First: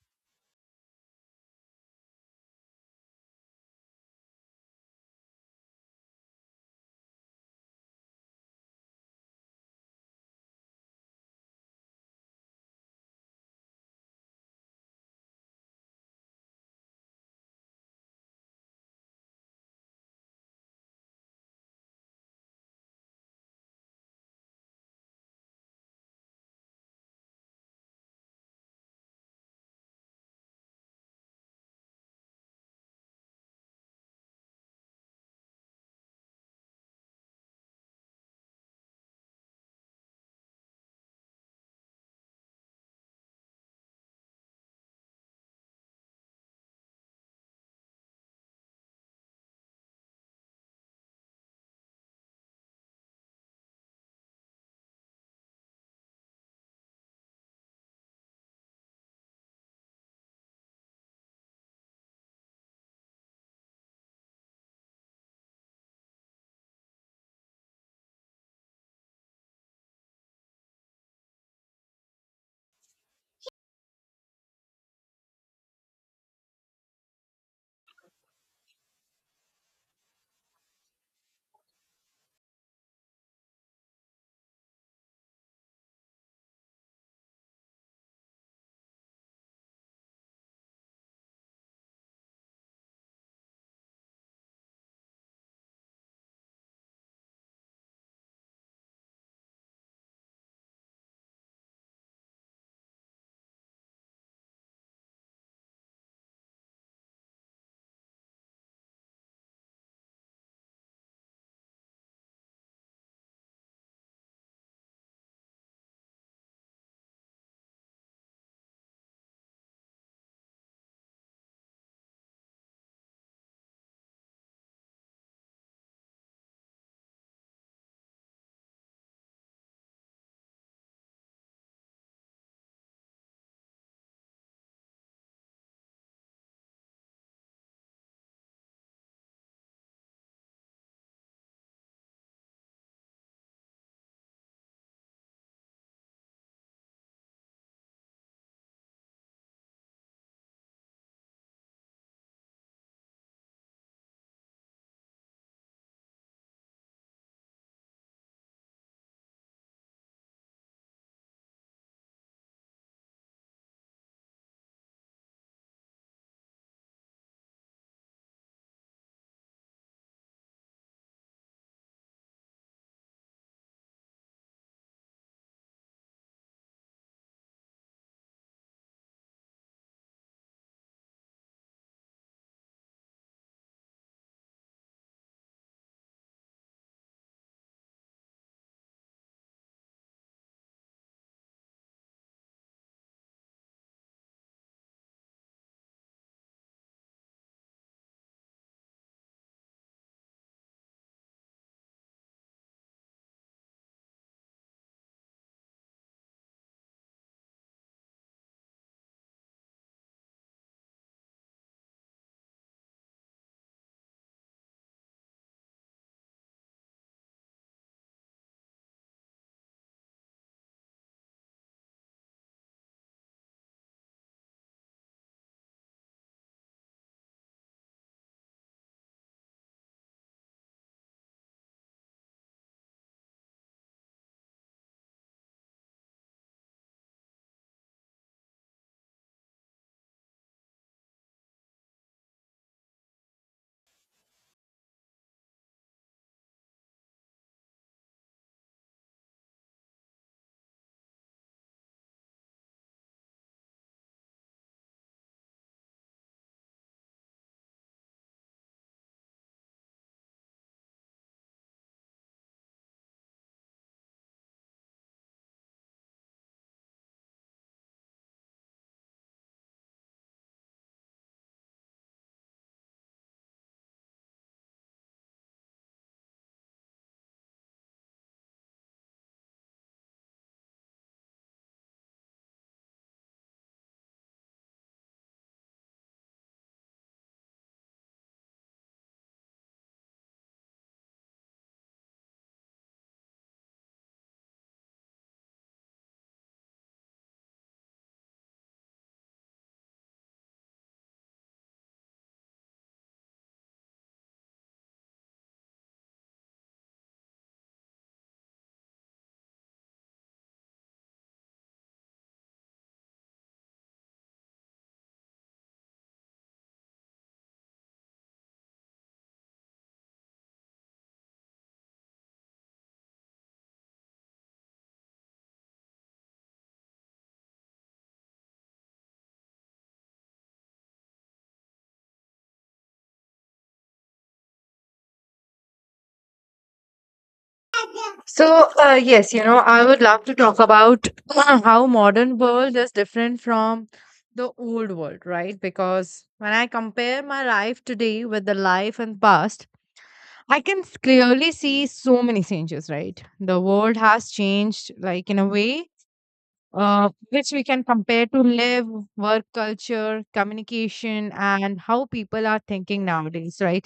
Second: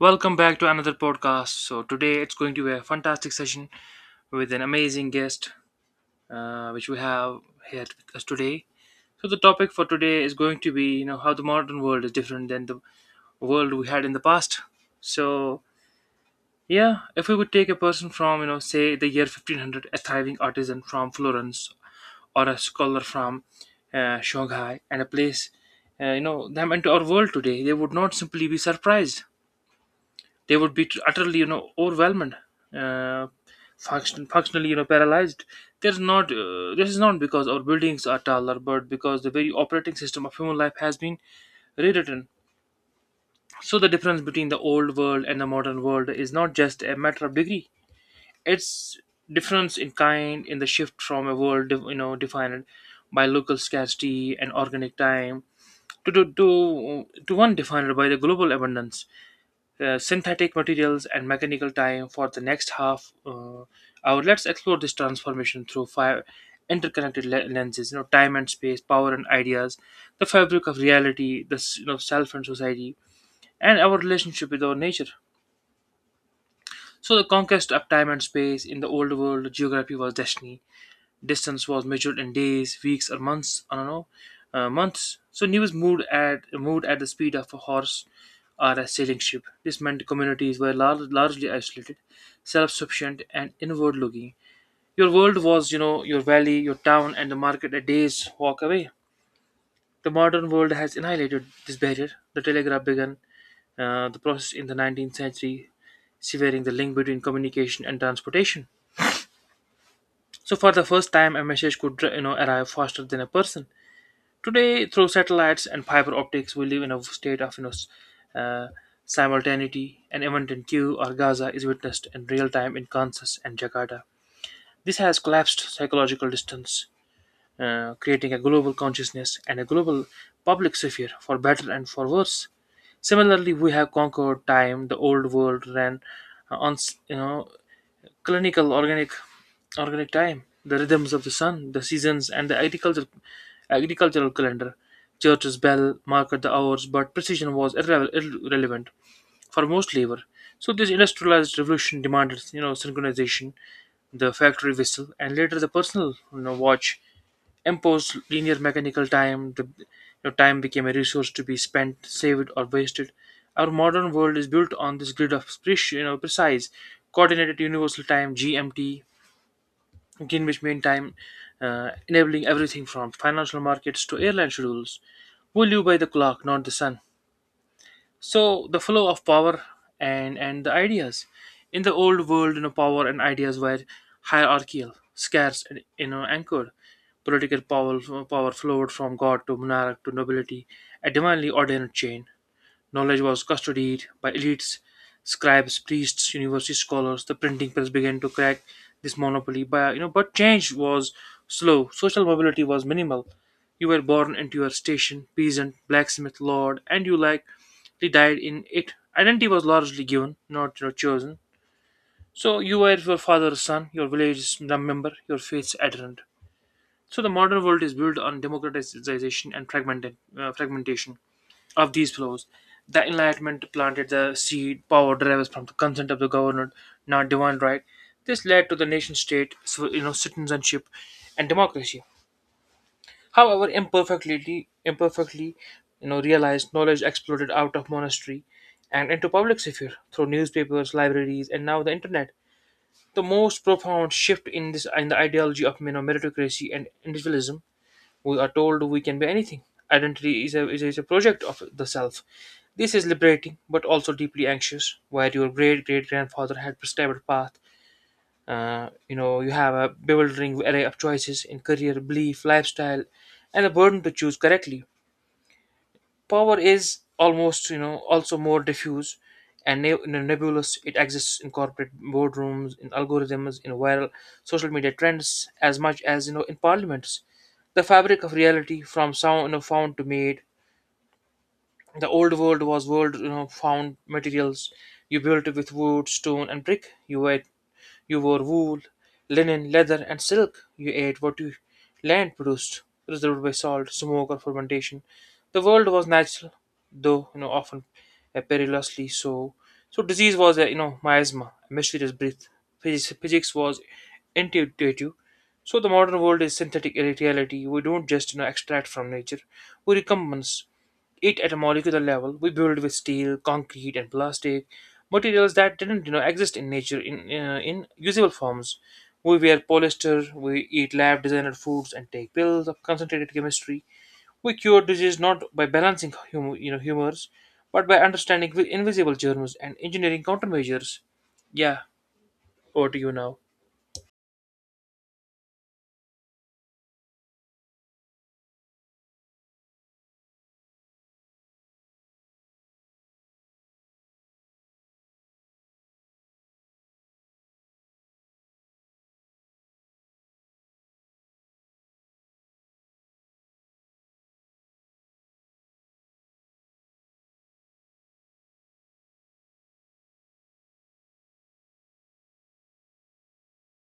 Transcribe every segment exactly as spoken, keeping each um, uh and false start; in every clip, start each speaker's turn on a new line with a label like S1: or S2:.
S1: Welcome back to another podcast. So today it's going to be a fantastic session with an amazing guest, uh, which we have here with us today. So the topic for today is going to be, you know, how the modern world is different than the world we had in the past. So yeah, if we would take a person from, you know, say the year fifteen hundred, a thriving artisan from Florence or a scholar from uh, Shanghai, and a place, uh, you know, them into our world today, they would not simply be surprised, they would be utterly, you know, overwhelmed, uh, function functionally, you know, paralyzed. There's not, uh, this is not because our buildings are taller, but because the very operating system of human life has been rewritten. So the difference between the old world and the modern world is not just a matter of degree, it's difference in kind in the shift from a world, you know, defined by local scarcity and organic time to to to, to one defined by the global abundance, uh, synthetic materials and mechanical time. For the next half uh, hour, let's explore this transformation through five interconnected le- lenses. You know, time and space, power and ideas, the fabric of reality, the s- you know, self and society, and our relationship with our nature. So the conquest of time and space. In the old world, geography was destiny. Distance was measured in days, weeks, or months. I don't know, uh, months. So news moved at moved at the speed of a horse or a sailing ship. This meant communities were lar- largely isolated, self-sufficient, and inward-looking. Your world was, you know, your valley, your town, and the market a day's walk away. The modern world has annihilated this barrier. The telegraph began uh, the process in the nineteenth century, severing the link between communication and transportation. So, for the first time, a message could, you know, arrive faster than a person. Today, through satellites and fiber optics, we live in a state of, you know, s- uh, simultaneity. An event in Q or Gaza is witnessed in real time in Kansas and Jakarta. This has collapsed psychological distance, uh, creating a global consciousness and a global public sphere, for better and for worse. Similarly, we have conquered time. The old world ran uh, on, you know, clinical organic organic time, the rhythms of the sun, the seasons, and the agricultural agricultural calendar. Church's bell marked the hours, but precision was irre- irrelevant for most labor. So this industrialized revolution demanded, you know, synchronization, the factory whistle, and later the personal, you know, watch imposed linear mechanical time. The you know, time became a resource to be spent, saved, or wasted. Our modern world is built on this grid of preci- you know, precise, coordinated universal time (G M T), Greenwich Mean Time, uh, enabling everything from financial markets to airline schedules. We live by the clock, not the sun. So the flow of power and and the ideas. In the old world, you know, power and ideas were hierarchical, scarce, and, you know, anchored. Political power power flowed from God to monarch to nobility, a divinely ordained chain. Knowledge was custodied by elites, scribes, priests, university scholars. The printing press began to crack this monopoly, by, you know, but change was slow. Social mobility was minimal. You were born into your station, peasant, blacksmith, lord, and you likely died in it. Identity was largely given, not, you know, chosen. So you were your father's son, your village's member, your faith's adherent. So the modern world is built on democratization and fragmented, uh, fragmentation of these flows. The Enlightenment planted the seed, power derives from the consent of the governed, not divine right. This led to the nation state, so, you know, citizenship and democracy. However, imperfectly, imperfectly, you know, realized, knowledge exploded out of monastery and into public sphere through newspapers, libraries, and now the internet. The most profound shift in this in the ideology of, you know, meritocracy and individualism, we are told we can be anything. Identity is a, is a, is a project of the self. This is liberating, but also deeply anxious. Where your great great grandfather had prescribed path, uh, you know, you have a bewildering array of choices in career, belief, lifestyle, and a burden to choose correctly. Power is almost, you know, also more diffuse and ne- nebulous. It exists in corporate boardrooms, in algorithms, in viral social media trends, as much as, you know, in parliaments. The fabric of reality, from sound, you know, found to made. The old world was world, you know, found materials. You built it with wood, stone, and brick. You were you wore wool, linen, leather, and silk. You ate what your land produced, preserved by salt, smoke, or fermentation. The world was natural, though, you know, often uh, perilously so. So disease was a, you know, miasma, a mysterious breath. Physics, physics was intuitive. So the modern world is synthetic reality. We don't just, you know, extract from nature; we recompense it at a molecular level. We build with steel, concrete, and plastic, materials that didn't, you know, exist in nature in uh, in usable forms. We wear polyester, we eat lab designed foods, and take pills of concentrated chemistry. We cure disease not by balancing hum- you know, humors, but by understanding vi- invisible germs and engineering countermeasures. Yeah, over to you now.
S2: So, uh, yes, you know, I would love to talk about how modern world is different from the old world, right? Because when I compare my life today with the life in past, I can s- clearly see so many changes, right? The world has changed, like in a way, uh, which we can compare to live, work culture, communication, and how people are thinking nowadays, right?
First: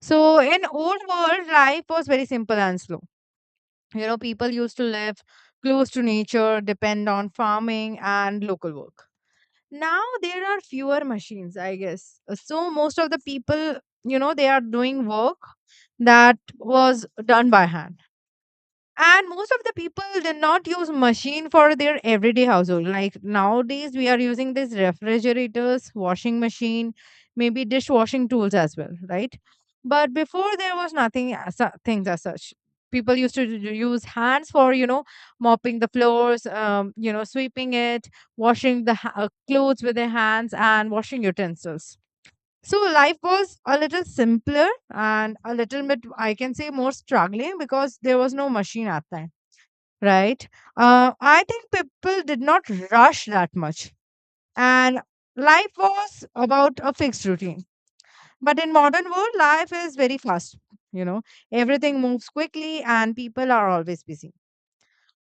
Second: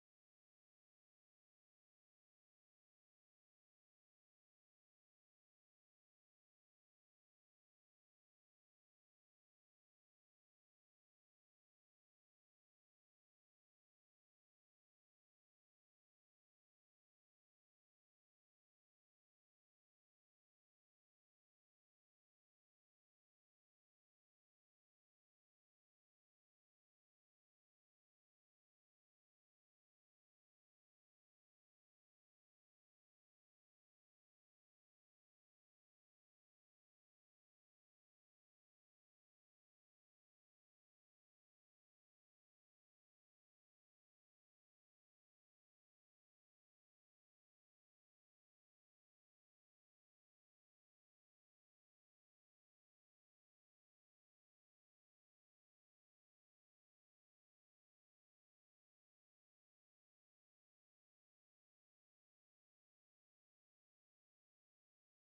S2: So, in old world, life was very simple and slow, you know, people used to live close to nature, depend on farming and local work. Now there are fewer machines, I guess. Uh, So most of the people, you know, they are doing work that was done by hand, and most of the people did not use machine for their everyday household like nowadays we are using these refrigerators, washing machine, maybe dishwashing tools as well, right? But before there was nothing as su- things as such. People used to u- use hands for, you know, mopping the floors, um, you know, sweeping it, washing the ha- uh, clothes with their hands and washing utensils. So life was a little simpler and a little bit, I can say, more struggling because there was no machine at that time, right? Uh, I think people did not rush that much, and life was about a fixed routine. But in modern world, life is very fast. You know, everything moves quickly, and people are always busy.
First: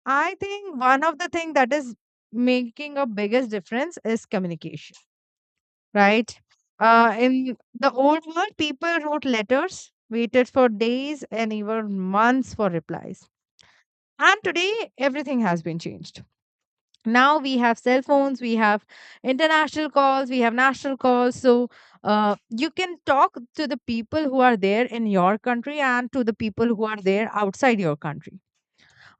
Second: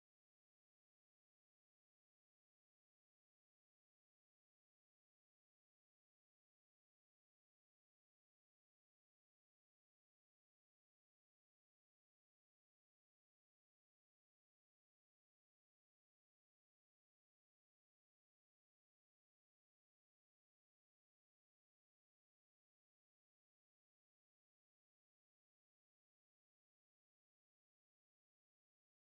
S2: I think one of the thing that is making a biggest difference is communication, right? Uh, in the old world, people wrote letters, waited for days and even months for replies. And today, everything has been changed. Now we have cell phones, we have international calls, we have national calls. So uh, you can talk to the people who are there in your country and to the people who are there outside your country.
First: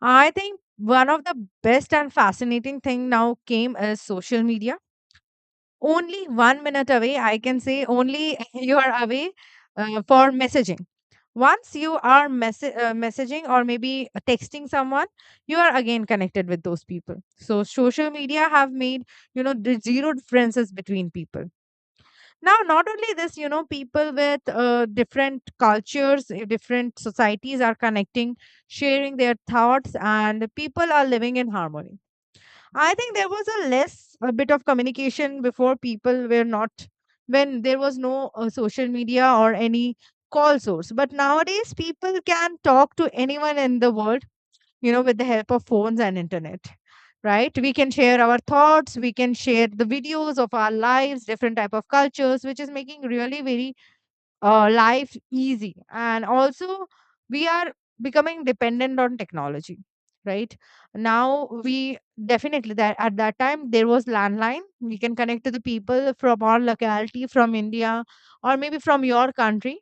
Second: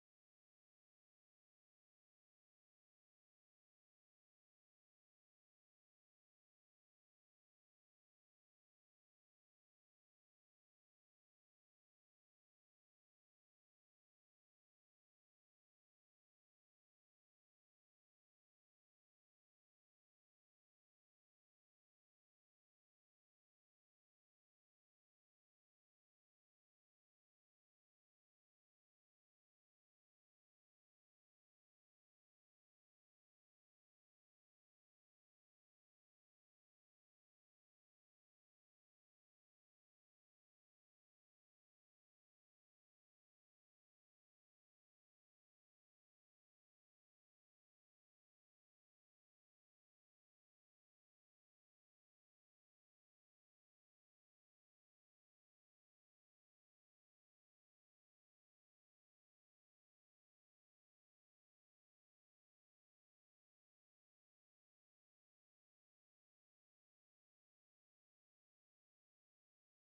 S2: I think one of the best and fascinating thing now came is social media. Only one minute away, I can say, only you are away uh, for messaging. Once you are mess- uh, messaging or maybe uh, texting someone, you are again connected with those people. So social media have made, you know, the zero differences between people. Now not only this, you know, people with uh, different cultures, uh, different societies are connecting, sharing their thoughts, and people are living in harmony. I think there was a less a bit of communication before. People were not, when there was no uh, social media or any call source. But nowadays people can talk to anyone in the world, you know, with the help of phones and internet. Right? We can share our thoughts, we can share the videos of our lives, different type of cultures, which is making really very uh, life easy, and also we are becoming dependent on technology, right? Now we definitely that at that time there was landline. We can connect to the people from our locality, from india, or maybe from your country.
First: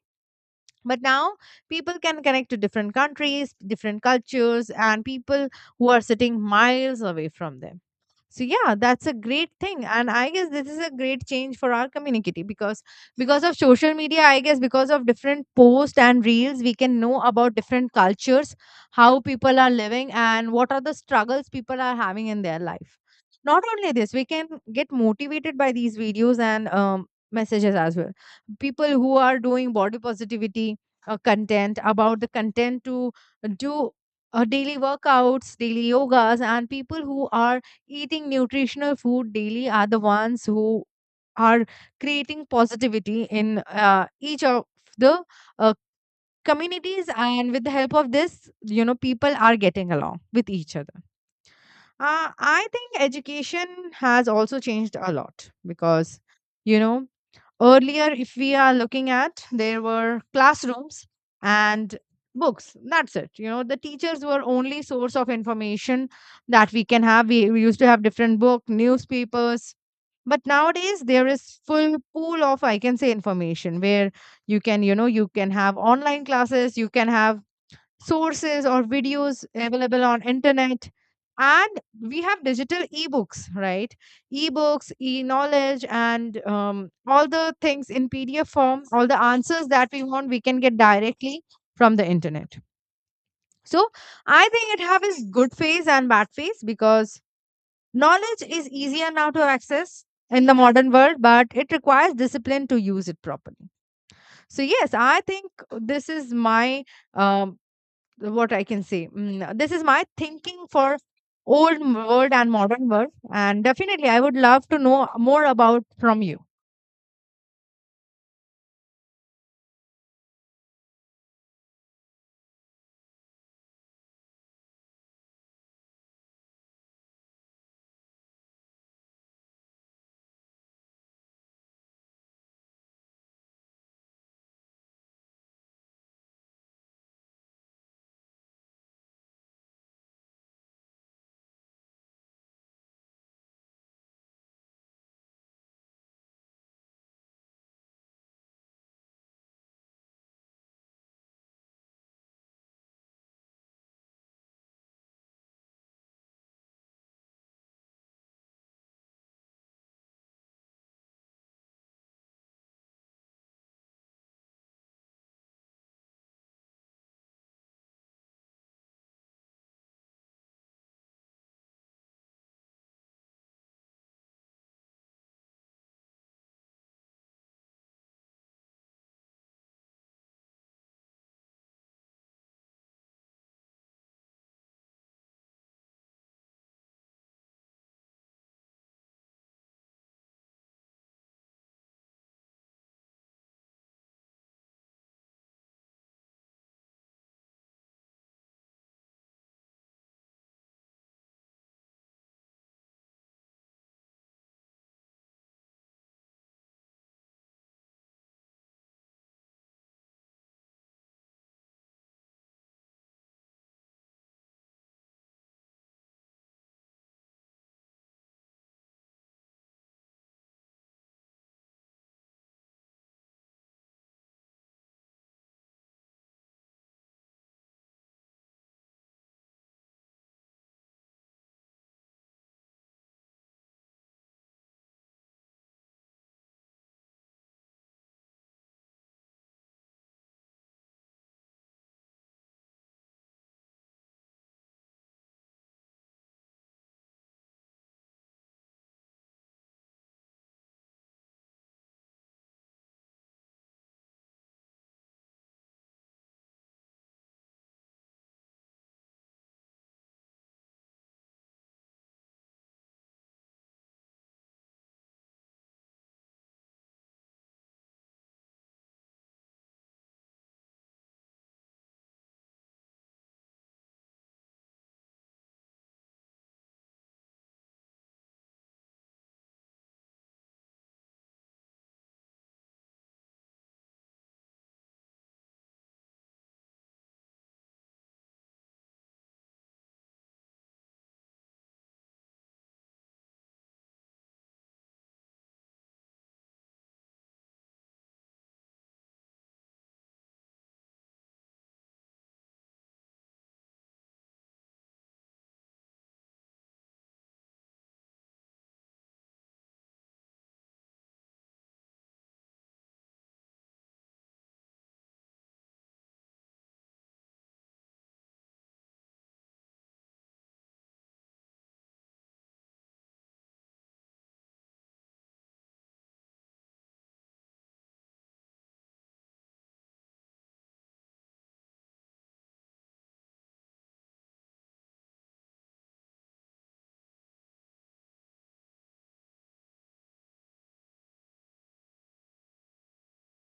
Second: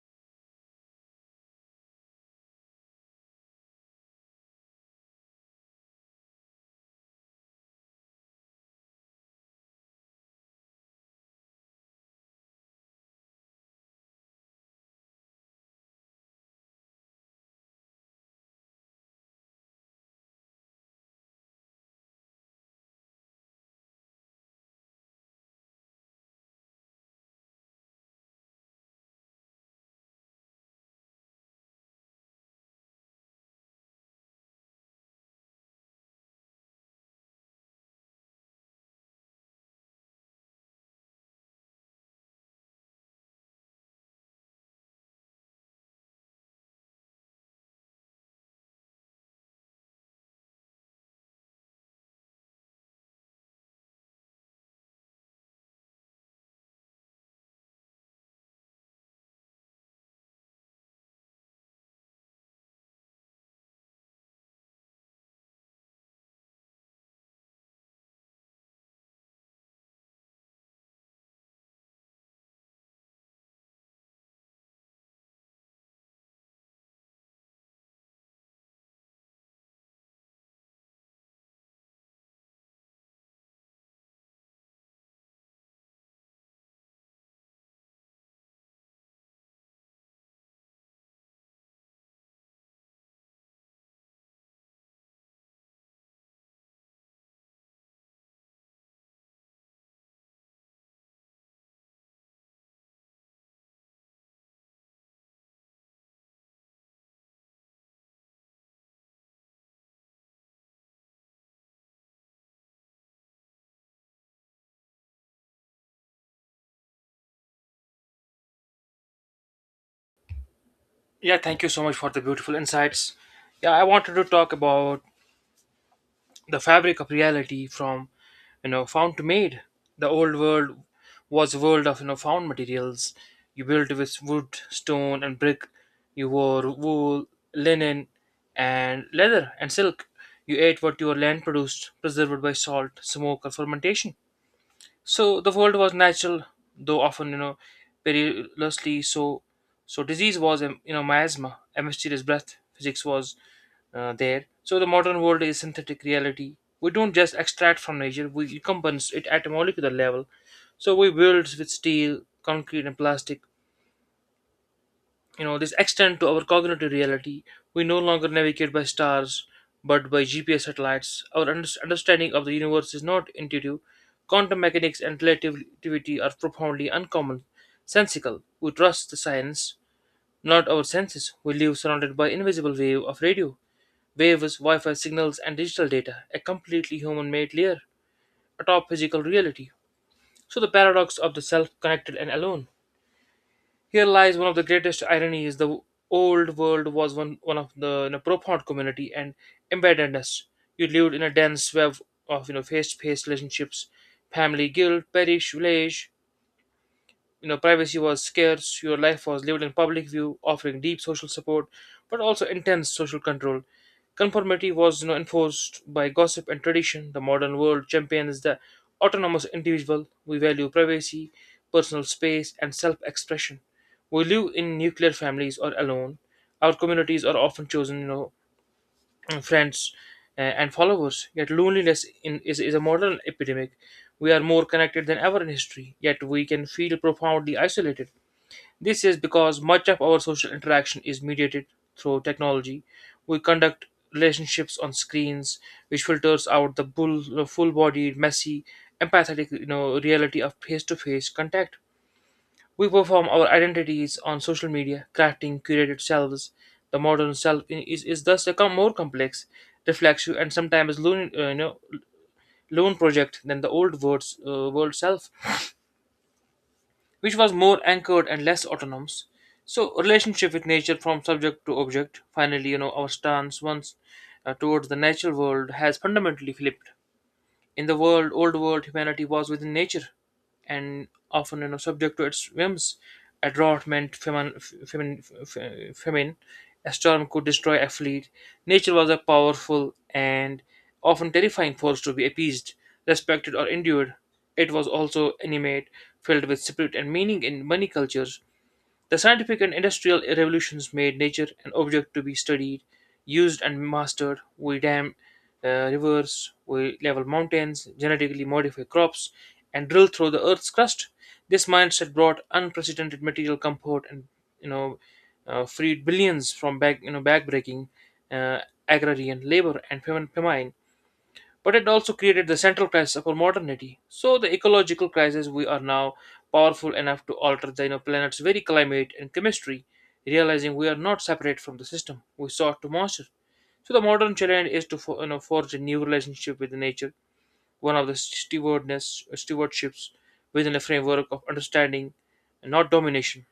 S2: But now people can connect to different countries, different cultures, and people who are sitting miles away from them. So yeah, that's a great thing, and I guess this is a great change for our community, because because of social media, I guess, because of different posts and reels, we can know about different cultures, how people are living and what are the struggles people are having in their life. Not only this, we can get motivated by these videos and um, messages as well. People who are doing body positivity uh, content, about the content to do uh, daily workouts, daily yogas, and people who are eating nutritional food daily are the ones who are creating positivity in uh, each of the uh, communities, and with the help of this, you know, people are getting along with each other. uh, I think education has also changed a lot because, you know, earlier, if we are looking at, there were classrooms and books. That's it. You know, the teachers were only source of information that we can have. We, we used to have different book, newspapers. But nowadays, there is full pool of, I can say, information where you can, you know, you can have online classes, you can have sources or videos available on internet, and we have digital ebooks, right? Ebooks, e-knowledge, and um, all the things in pdf form, all the answers that we want we can get directly from the internet. So I think it have its good phase and bad phase, because knowledge is easier now to access in the modern world, but it requires discipline to use it properly. So yes, I think this is my um, what I can say. Mm, this is my thinking for old world and modern world, and definitely I would love to know more about from you.
S1: Yeah, thank you so much for the beautiful insights. Yeah, I wanted to talk about the fabric of reality from, you know, found to made. The old world was a world of, you know, found materials. You built with wood, stone, and brick. You wore wool, linen, and leather and silk. You ate what your land produced, preserved by salt, smoke, or fermentation. So the world was natural, though often, you know, perilously so. So disease was um, you know, miasma, a mysterious breath. Physics was uh, there. So the modern world is synthetic reality. We don't just extract from nature; we compensate it at a molecular level. So we build with steel, concrete, and plastic. You know, this extend to our cognitive reality. We no longer navigate by stars, but by GPS satellites. Our unders- understanding of the universe is not intuitive. Quantum mechanics and relativity are profoundly uncommon sensical. We trust the science, not our senses. We live surrounded by invisible wave of radio waves, wi-fi signals, and digital data, a completely human made layer atop physical reality. So the paradox of the self, connected and alone. Here lies one of the greatest ironies. The old world was one, one of the, you know, profound community and embeddedness. You lived in a dense web of, you know, face-to-face relationships, family, guild, parish, village. You know, privacy was scarce, your life was lived in public view, offering deep social support but also intense social control. Conformity was, you know, enforced by gossip and tradition. The modern world champions the autonomous individual. We value privacy, personal space, and self-expression. We live in nuclear families or alone. Our communities are often chosen, you know, friends uh, and followers. Yet loneliness in, is, is a modern epidemic. We are more connected than ever in history, yet we can feel profoundly isolated. This is because much of our social interaction is mediated through technology. We conduct relationships on screens, which filters out the bull, full-bodied, messy, empathetic, you know, reality of face-to-face contact. We perform our identities on social media, crafting curated selves. The modern self i- is, is thus a com- more complex, reflexive, and sometimes lone, uh, you know, lone project than the old world's, uh, world self, which was more anchored and less autonomous. So, relationship with nature, from subject to object. Finally, you know, our stance once uh, towards the natural world has fundamentally flipped. In the world, old world, humanity was within nature, and often, you know, subject to its whims. A drought meant famine, famine, famine. A storm could destroy a fleet. Nature was a powerful and often terrifying force to be appeased, respected, or endured. It was also animate, filled with spirit and meaning in many cultures. The scientific and industrial revolutions made nature an object to be studied, used, and mastered. We dam uh, rivers, we level mountains, genetically modify crops, and drill through the earth's crust. This mindset brought unprecedented material comfort and, you know, uh, freed billions from back you know backbreaking uh, agrarian labor and fam- famine, but it also created the central crisis of our modernity. So the ecological crisis, we are now powerful enough to alter the, you know, planet's very climate and chemistry, realizing we are not separate from the system we sought to master. So the modern challenge is to for, you know, forge a new relationship with nature, one of the stewardness uh, stewardships within a framework of understanding, and not domination.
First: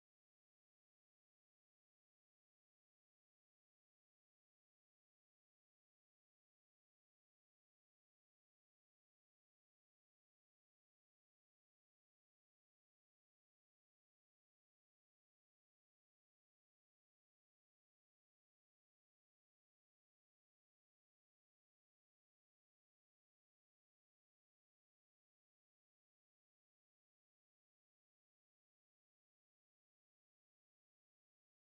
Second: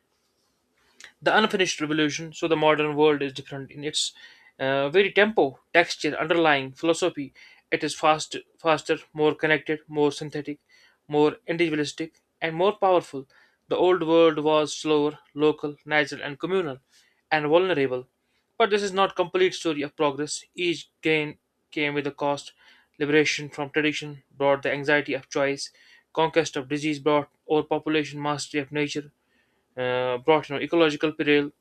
S1: The unfinished revolution. So the modern world is different in its uh, very tempo, texture, underlying philosophy. It is fast, faster, more connected, more synthetic, more individualistic, and more powerful. The old world was slower, local, natural, and communal, and vulnerable. But this is not complete story of progress. Each gain came with a cost. Liberation from tradition brought the anxiety of choice. Conquest of disease brought overpopulation, mastery of nature, uh, brought you know ecological peril.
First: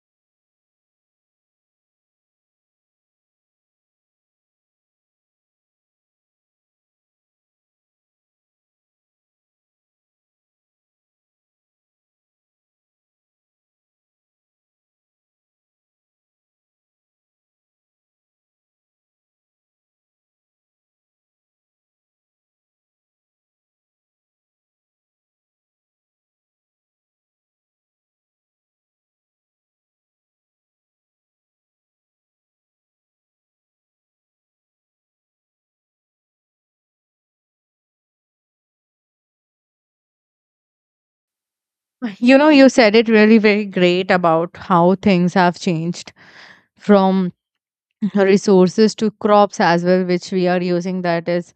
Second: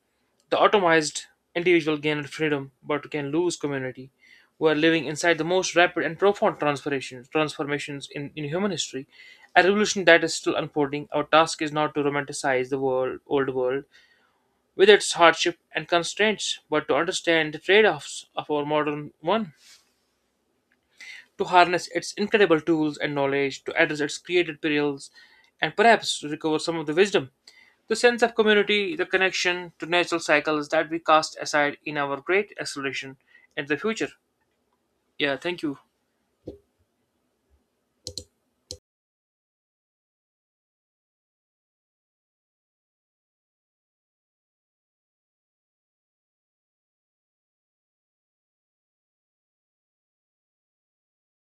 S1: The atomized individual gained freedom, but can lose community. We are living inside the most rapid and profound transformations transformations in, in human history, a revolution that is still unfolding. Our task is not to romanticize the world, old world with its hardship and constraints, but to understand the trade-offs of our modern one, to harness its incredible tools and knowledge, to address its created perils, and perhaps to recover some of the wisdom. The sense of community, the connection to natural cycles that we cast aside in our great acceleration in the future. Yeah, thank you.
S2: You know, you said it really very great about how things have changed from resources to crops as well, which we are using, that is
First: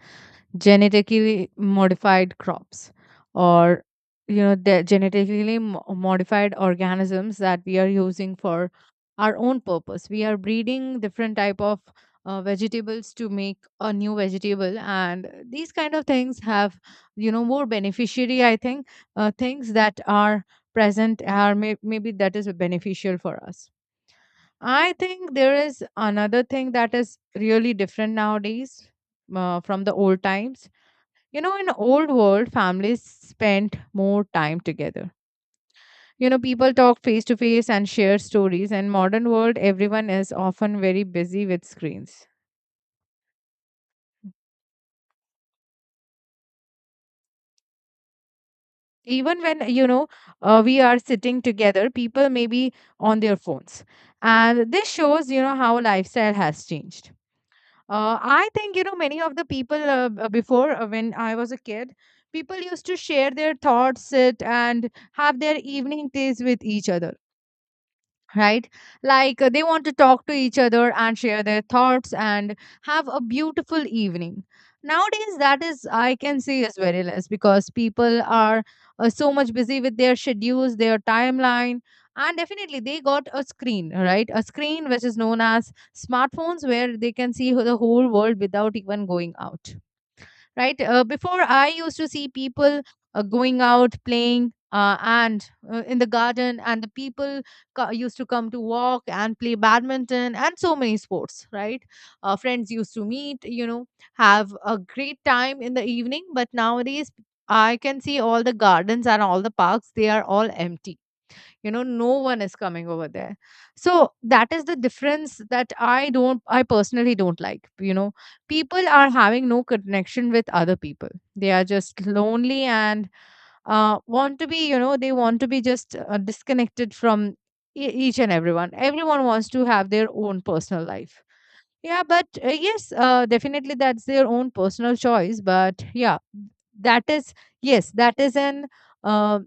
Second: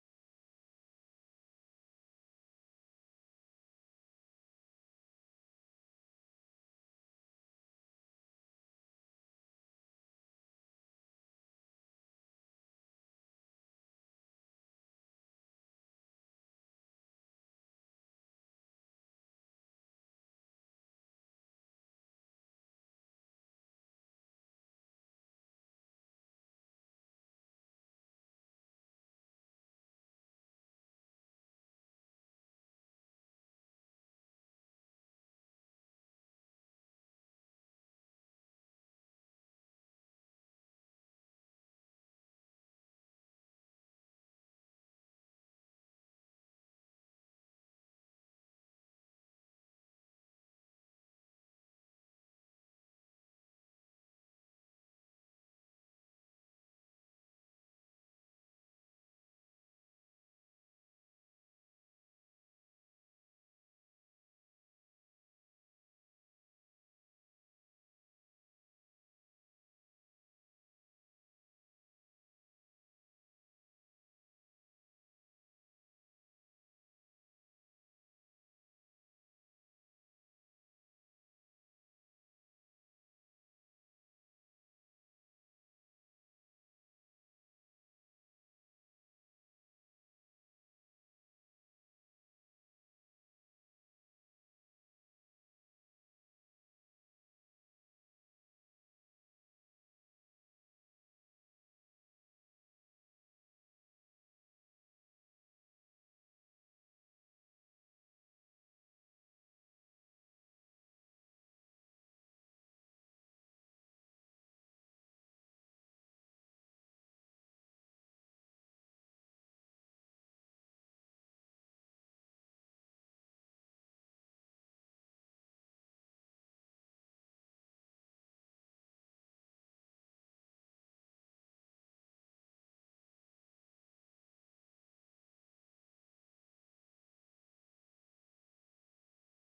S2: genetically modified crops, or you know the genetically mo- modified organisms that we are using for our own purpose. We are breeding different type of uh, vegetables to make a new vegetable, and these kind of things have, you know, more beneficiary, I think, uh, things that are present are may- maybe that is beneficial for us. I think there is another thing that is really different nowadays uh, from the old times. You know, in old world, families spent more time together. You know, people talk face to face and share stories. And modern world, everyone is often very busy with screens. Even when, you know, uh, we are sitting together, people may be on their phones, and this shows, you know, how lifestyle has changed. Uh, I think, you know, many of the people uh, b- before, uh, when I was a kid, people used to share their thoughts, sit and have their evening teas with each other, right? Like, uh, they want to talk to each other and share their thoughts and have a beautiful evening. Nowadays, that is, I can say, is very less, because people are uh, so much busy with their schedules, their timeline, and definitely they got a screen, right? A screen which is known as smartphones where they can see the whole world without even going out, right? Uh, before, I used to see people uh, going out playing uh, and uh, in the garden, and the people co- used to come to walk and play badminton and so many sports, right? Uh, friends used to meet, you know, have a great time in the evening, but nowadays, I can see all the gardens and all the parks, they are all empty. You know, no one is coming over there. So that is the difference that i don't I personally don't like. You know, people are having no connection with other people. They are just lonely and uh, want to be, you know, they want to be just uh, disconnected from e- each and everyone. Everyone wants to have their own personal life. Yeah, but uh, yes, uh, definitely that's their own personal choice, but yeah, that is, yes, that is an um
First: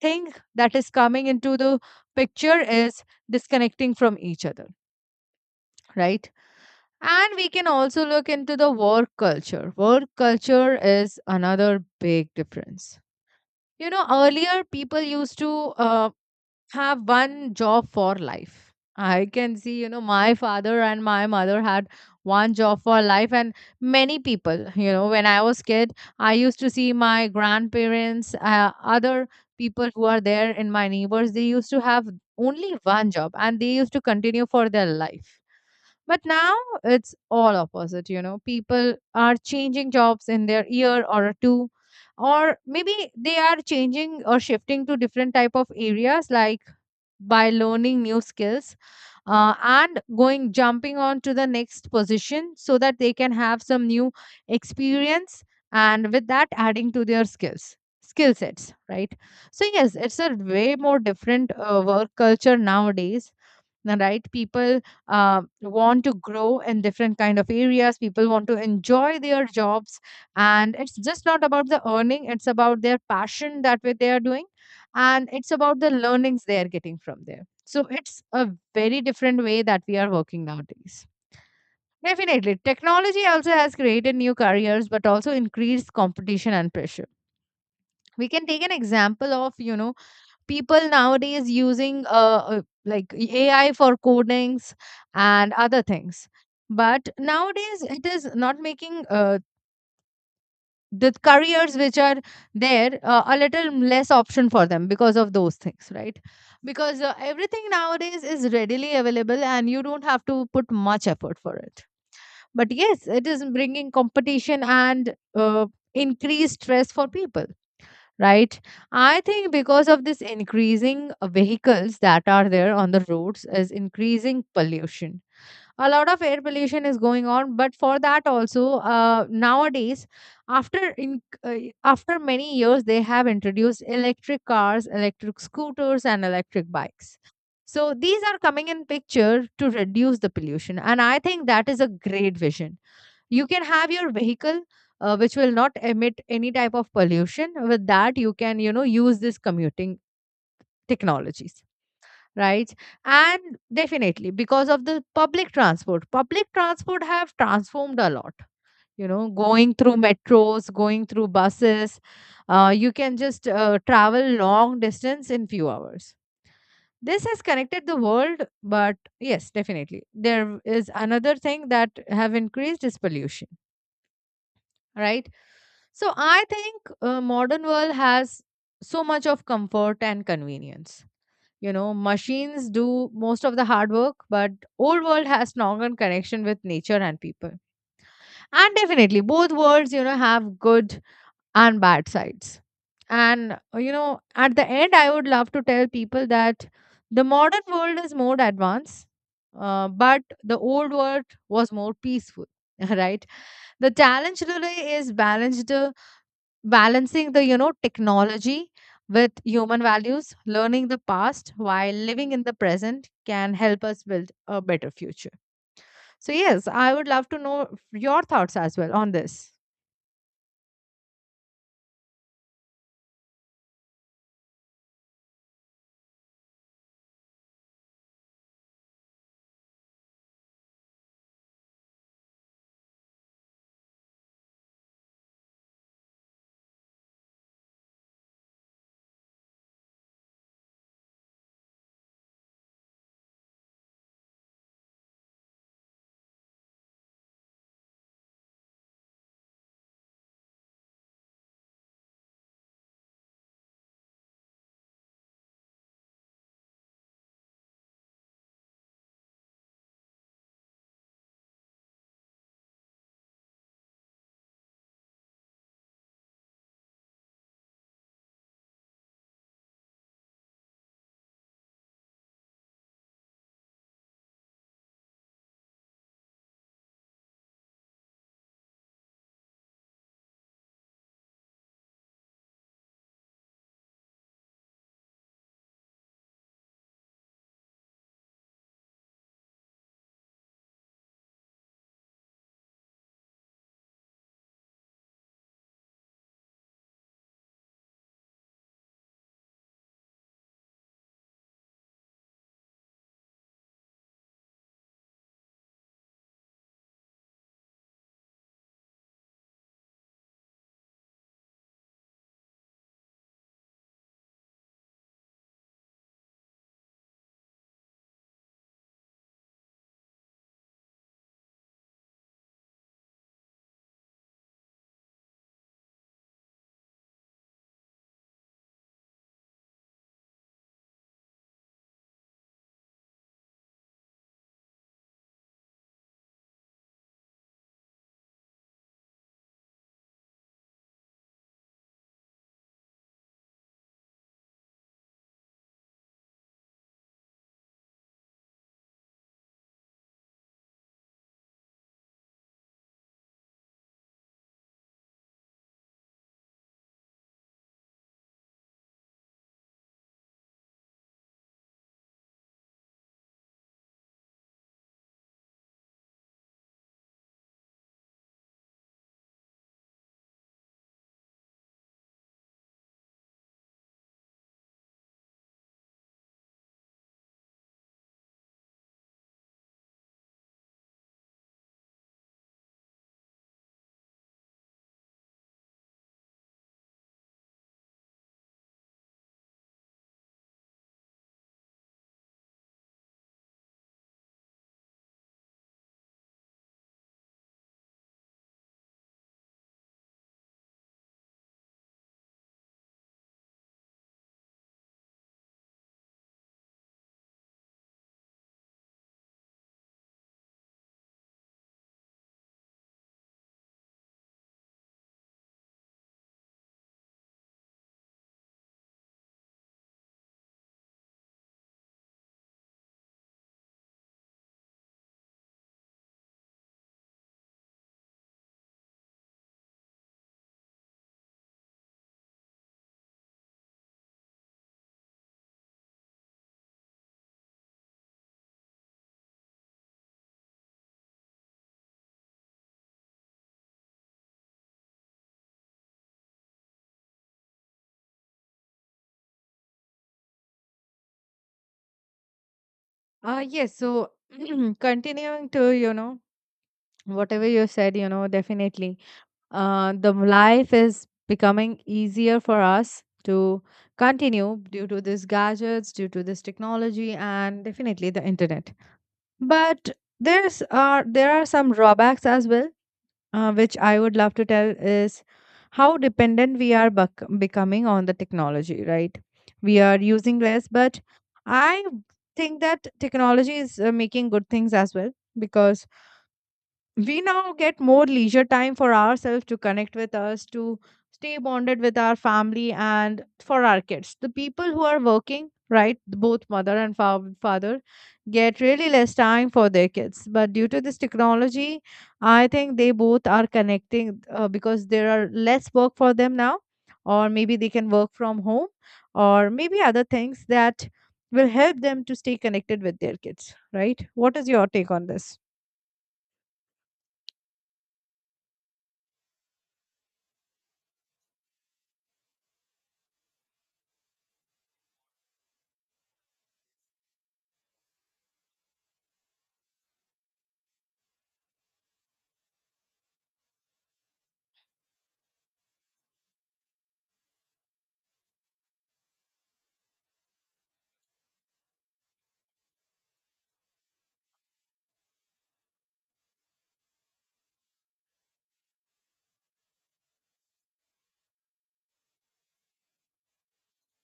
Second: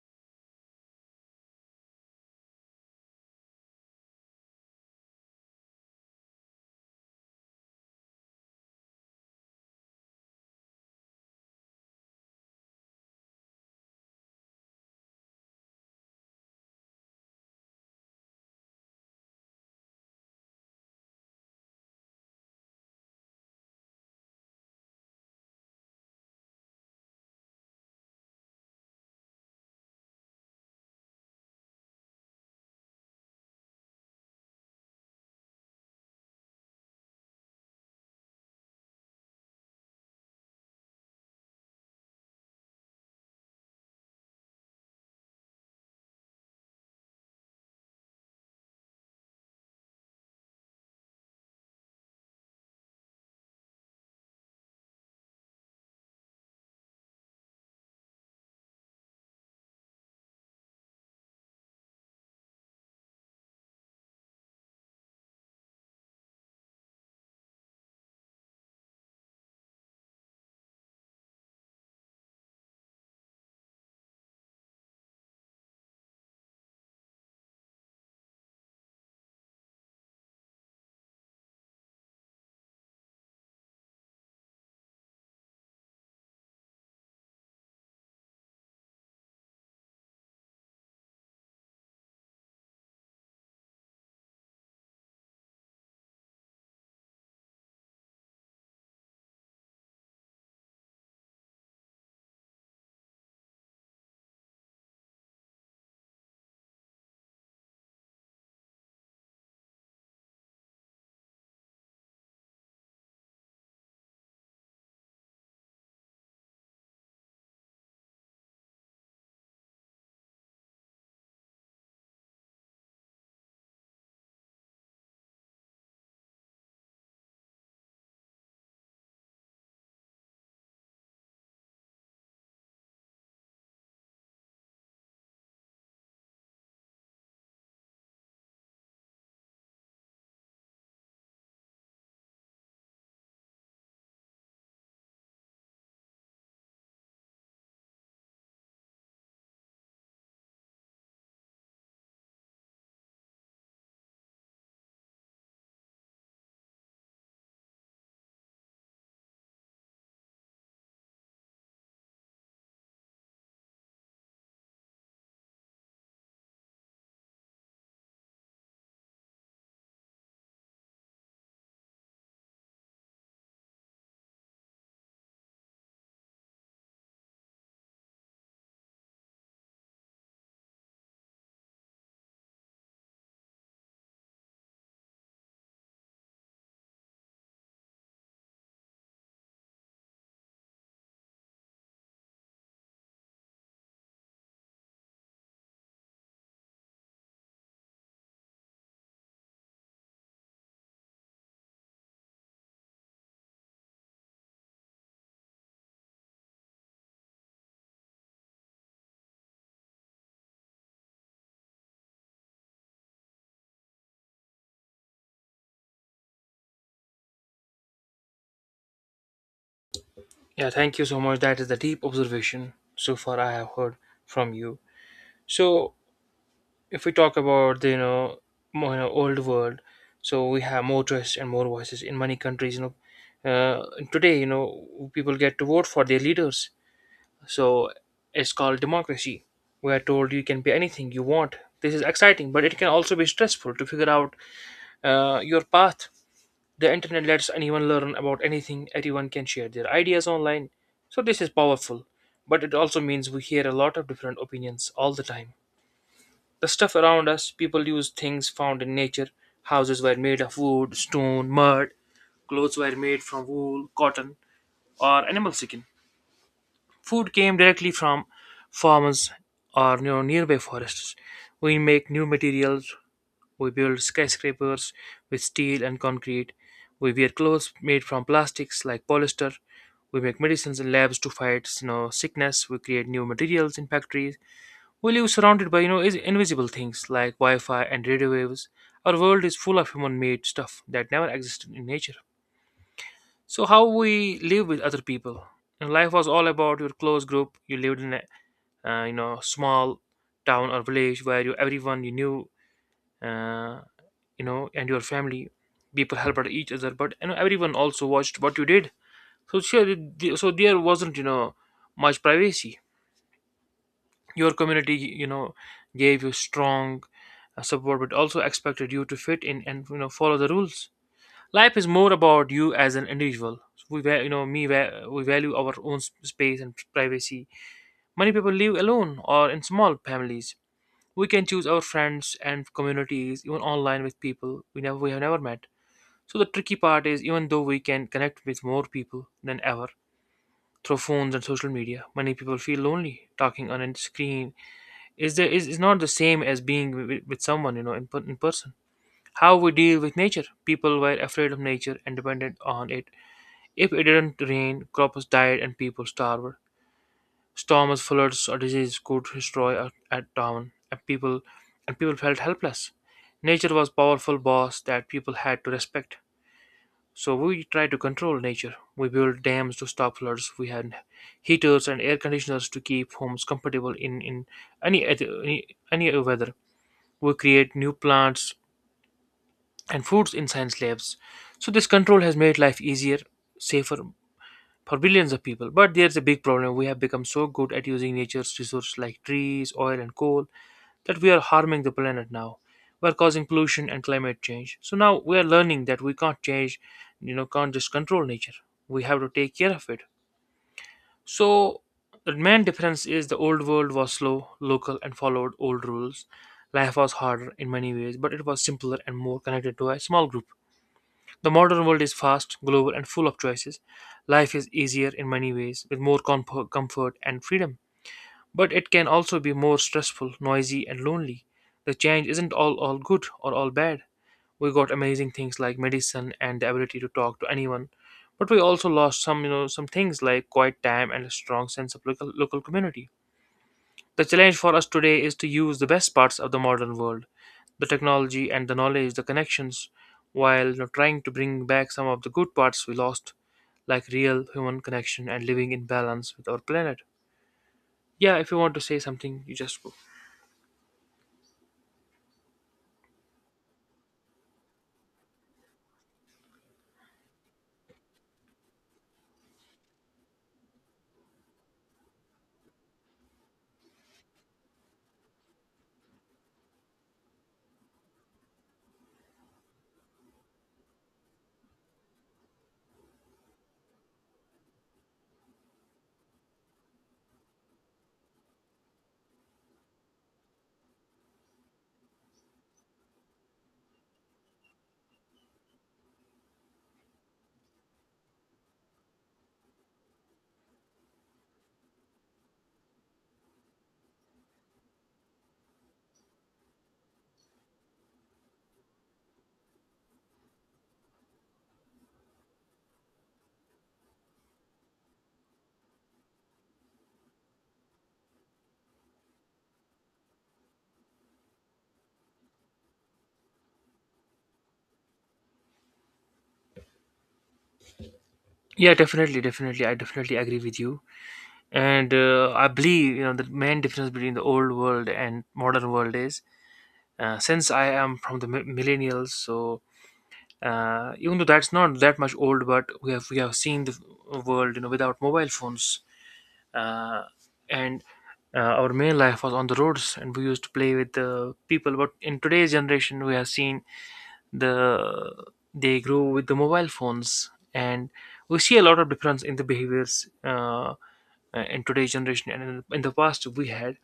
S2: thing that is coming into the picture is disconnecting from each other, right? And we can also look into the work culture. Work culture is another big difference. You know, earlier people used to uh, have one job for life. I can see, you know, my father and my mother had one job for life, and many people, you know, when I was kid, I used to see my grandparents, uh, other people who are there in my neighbors, they used to have only one job and they used to continue for their life. But now it's all opposite, you know, people are changing jobs in their year or two, or maybe they are changing or shifting to different type of areas, like by learning new skills, uh, and going jumping on to the next position so that they can have some new experience, and with that adding to their skills, skill sets, right? So yes, it's a way more different uh, work culture nowadays now, right? People uh, want to grow in different kind of areas. People want to enjoy their jobs, and it's just not about the earning. It's about their passion that way they are doing, and it's about the learnings they are getting from there. So it's a very different way that we are working nowadays. Definitely. Technology also has created new careers, but also increased competition and pressure. We can take an example of, you know, people nowadays using uh, uh, like A I for codings and other things. But nowadays, it is not making uh, the careers which are there uh, a little less option for them because of those things, right? Because uh, everything nowadays is readily available and you don't have to put much effort for it. But yes, it is bringing competition and uh, increased stress for people, right? I think because of this increasing uh, vehicles that are there on the roads is increasing pollution. A lot of air pollution is going on, but for that also uh, nowadays, after in uh, after many years, they have introduced electric cars, electric scooters, and electric bikes. So these are coming in picture to reduce the pollution, and I think that is a great vision. You can have your vehicle, uh, which will not emit any type of pollution. With that you can, you know, use this commuting technologies, right? And definitely because of the public transport, public transport have transformed a lot, you know, going through metros, going through buses. Uh, you can just uh, travel long distance in few hours. This has connected the world, but yes, definitely there is another thing that have increased is pollution, right? So I think uh, modern world has so much of comfort and convenience. You know, machines do most of the hard work, but old world has stronger connection with nature and people. And definitely, both worlds, you know, have good and bad sides. And uh, you know, at the end, I would love to tell people that the modern world is more advanced, uh, but the old world was more peaceful. Right? The challenge today is balanced uh, balancing the, you know, technology with human values. Learning the past while living in the present can help us build a better future. So yes, I would love to know your thoughts as well on this.
S1: Yeah, thank you so much. That is the deep observation so far I have heard from you. So, if we talk about the you know, more, you know, old world, so we have more choice and more voices in many countries. You know, uh, today you know people get to vote for their leaders. So it's called democracy. We are told you can be anything you want. This is exciting, but it can also be stressful to figure out uh, your path. The internet lets anyone learn about anything, everyone can share their ideas online. So this is powerful, but it also means we hear a lot of different opinions all the time. The stuff around us, people use things found in nature. Houses were made of wood, stone, mud, clothes were made from wool, cotton, or animal skin. Food came directly from farms or you know, nearby forests. We make new materials. We build skyscrapers with steel and concrete. We wear clothes made from plastics like polyester. We make medicines in labs to fight you know, sickness. We create new materials in factories. We live surrounded by you know is- invisible things like Wi-Fi and radio waves. Our world is full of human-made stuff that never existed in nature. So how we live with other people. And life was all about your close group you lived in, uh, you know small town or village where you everyone you knew uh, you know and your family, people helped out each other, but you know everyone also watched what you did, so sure th- so there wasn't you know much privacy. Your community, you know gave you strong uh, support, but also expected you to fit in and you know follow the rules. Life is more about you as an individual. We va- you know me va- we value our own s- space and privacy. Many people live alone or in small families. We can choose our friends and communities even online with people we never we have never met. So the tricky part is, even though we can connect with more people than ever through phones and social media, many people feel lonely talking on a screen. Is there is, is not the same as being with, with someone you know in, per- in person. How we deal with nature. People were afraid of nature and dependent on it. If it didn't rain, crops died and people starved. Storms, floods, or disease could destroy a, a town, and people and people felt helpless. Nature was powerful boss that people had to respect. So we tried to control nature. We built dams to stop floods. We had heaters and air conditioners to keep homes comfortable in, in any, other- any any weather. We create new plants and foods in science labs. So this control has made life easier, safer, for billions of people. But there's a big problem. We have become so good at using nature's resources like trees, oil, and coal that we are harming the planet now. We're causing pollution and climate change. So now we are learning that we can't change, you know, can't just control nature. We have to take care of it. So the main difference is the old world was slow, local, and followed old rules. Life was harder in many ways, but it was simpler and more connected to a small group. The modern world is fast, global, and full of choices. Life is easier in many ways, with more comfort, comfort and freedom. But it can also be more stressful, noisy, and lonely. The change isn't all, all good or all bad. We got amazing things like medicine and the ability to talk to anyone, but we also lost some, you know, some things like quiet time and a strong sense of local, local community. The challenge for us today is to use the best parts of the modern world, the technology and the knowledge, the connections, while you know, trying to bring back some of the good parts we lost, like real human connection and living in balance with our planet. Yeah, if you want to say something, you just go.
S2: Uh yes, so continuing to, you know, whatever you said, you know, definitely, uh the life is becoming easier for us to continue due to these gadgets, due to this technology, and definitely the internet. But there's are there are some drawbacks as well, uh, which I would love to tell is how dependent we are bec- becoming on the technology, right? We are using less, but I think that technology is uh, making good things as well, because we now get more leisure time for ourselves to connect with us, to stay bonded with our family. And for our kids, the people who are working, right, both mother and fa- father get really less time for their kids. But due to this technology, I think they both are connecting, uh, because there are less work for them now, or maybe they can work from home, or maybe other things that will help them to stay connected with their kids, right? What is your take on this?
S1: Yeah, definitely, definitely, I definitely agree with you. And uh, I believe you know the main difference between the old world and modern world is, uh, since I am from the mi- millennials, so, uh, even though that's not that much old, but we have we have seen the world you know without mobile phones. Uh, and uh, our main life was on the roads and we used to play with the people, but in today's generation we have seen the they grow with the mobile phones, and we see a lot of difference in the behaviors uh, in today's generation and in, in the past we had.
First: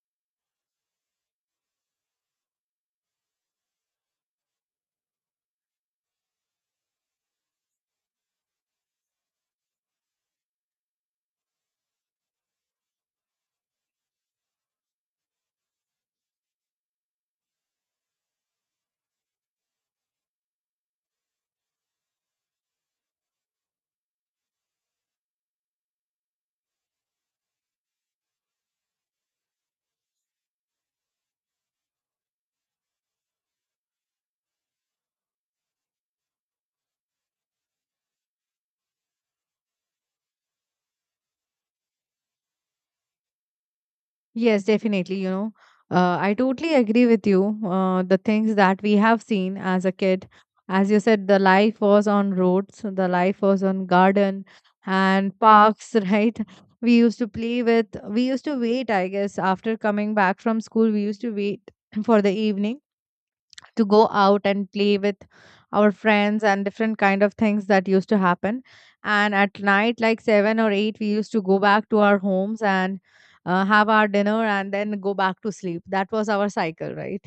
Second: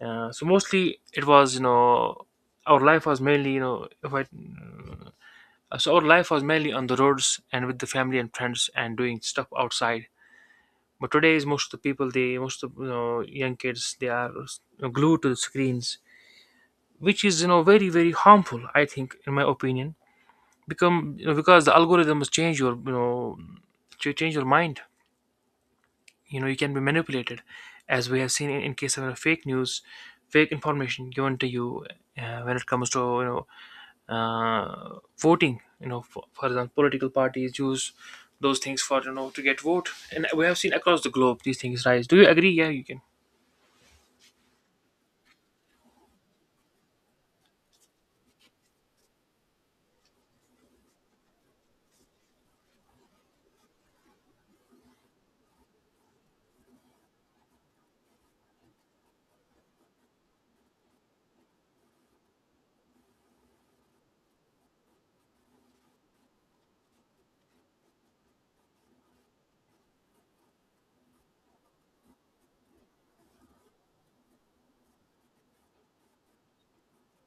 S1: uh, So mostly it was you know our life was mainly you know if I uh, so our life was mainly on the roads and with the family and friends and doing stuff outside. But today is most of the people, they, most of you know, young kids, they are uh, glued to the screens, which is you know very very harmful. I think, in my opinion, become you know, because the algorithm has changed your you know to change your mind. You know, you can be manipulated, as we have seen in, in case of uh, fake news, fake information given to you uh, when it comes to you know uh, voting, you know for, for example, political parties use those things for you know to get vote, and we have seen across the globe these things rise. Do you agree? Yeah, you can.
S2: Yes, definitely. You know, uh, I totally agree with you. Uh, the things that we have seen as a kid, as you said, the life was on roads, the life was on garden and parks, right? We used to play with, we used to wait, I guess, after coming back from school, we used to wait for the evening to go out and play with our friends and different kind of things that used to happen. And at night like seven or eight, we used to go back to our homes and uh, have our dinner and then go back to sleep. That was our cycle, right?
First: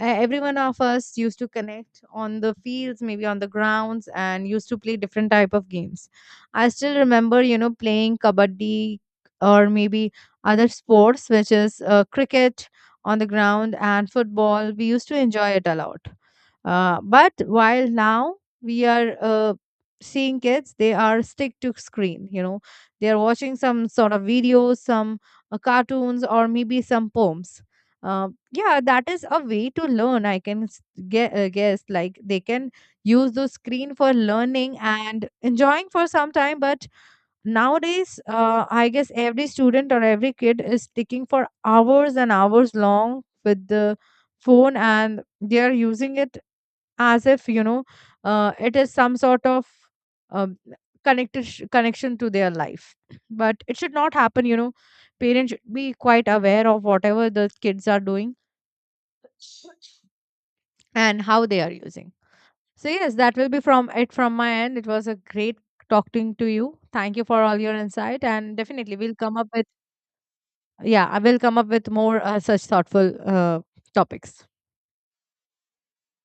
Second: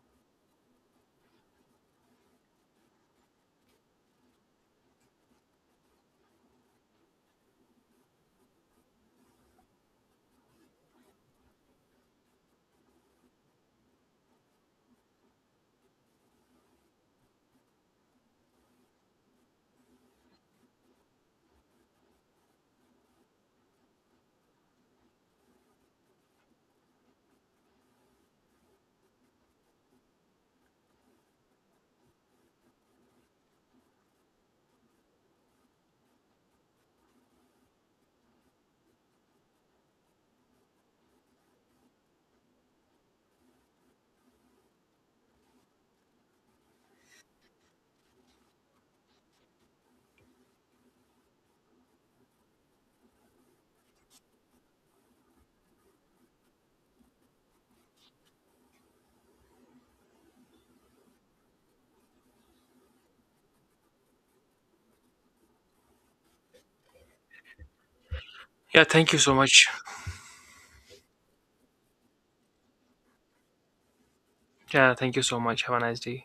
S2: uh, Every one of us used to connect on the fields, maybe on the grounds, and used to play different type of games. I still remember, you know, playing kabaddi, or maybe other sports, which is uh, cricket on the ground and football. We used to enjoy it a lot. Uh, but while now we are uh, seeing kids, they are stick to screen. You know, they are watching some sort of videos, some uh, cartoons, or maybe some poems. Uh, yeah, that is a way to learn. I can s- ge- uh, guess like they can use the screen for learning and enjoying for some time. But nowadays, uh, I guess every student or every kid is sticking for hours and hours long with the phone, and they are using it as if, you know, uh, it is some sort of um, connected connection to their life. But it should not happen, you know. Parents should be quite aware of whatever the kids are doing and how they are using. So yes, that will be from it from my end. It was a great talking to you. Thank you for all your insight, and
S1: Yeah,
S2: definitely
S1: thank
S2: we'll
S1: you so
S2: come up with—
S1: much.
S2: Yeah, I will come up with more uh, such thoughtful uh, topics.
S1: Yeah, thank you so much, have a nice day.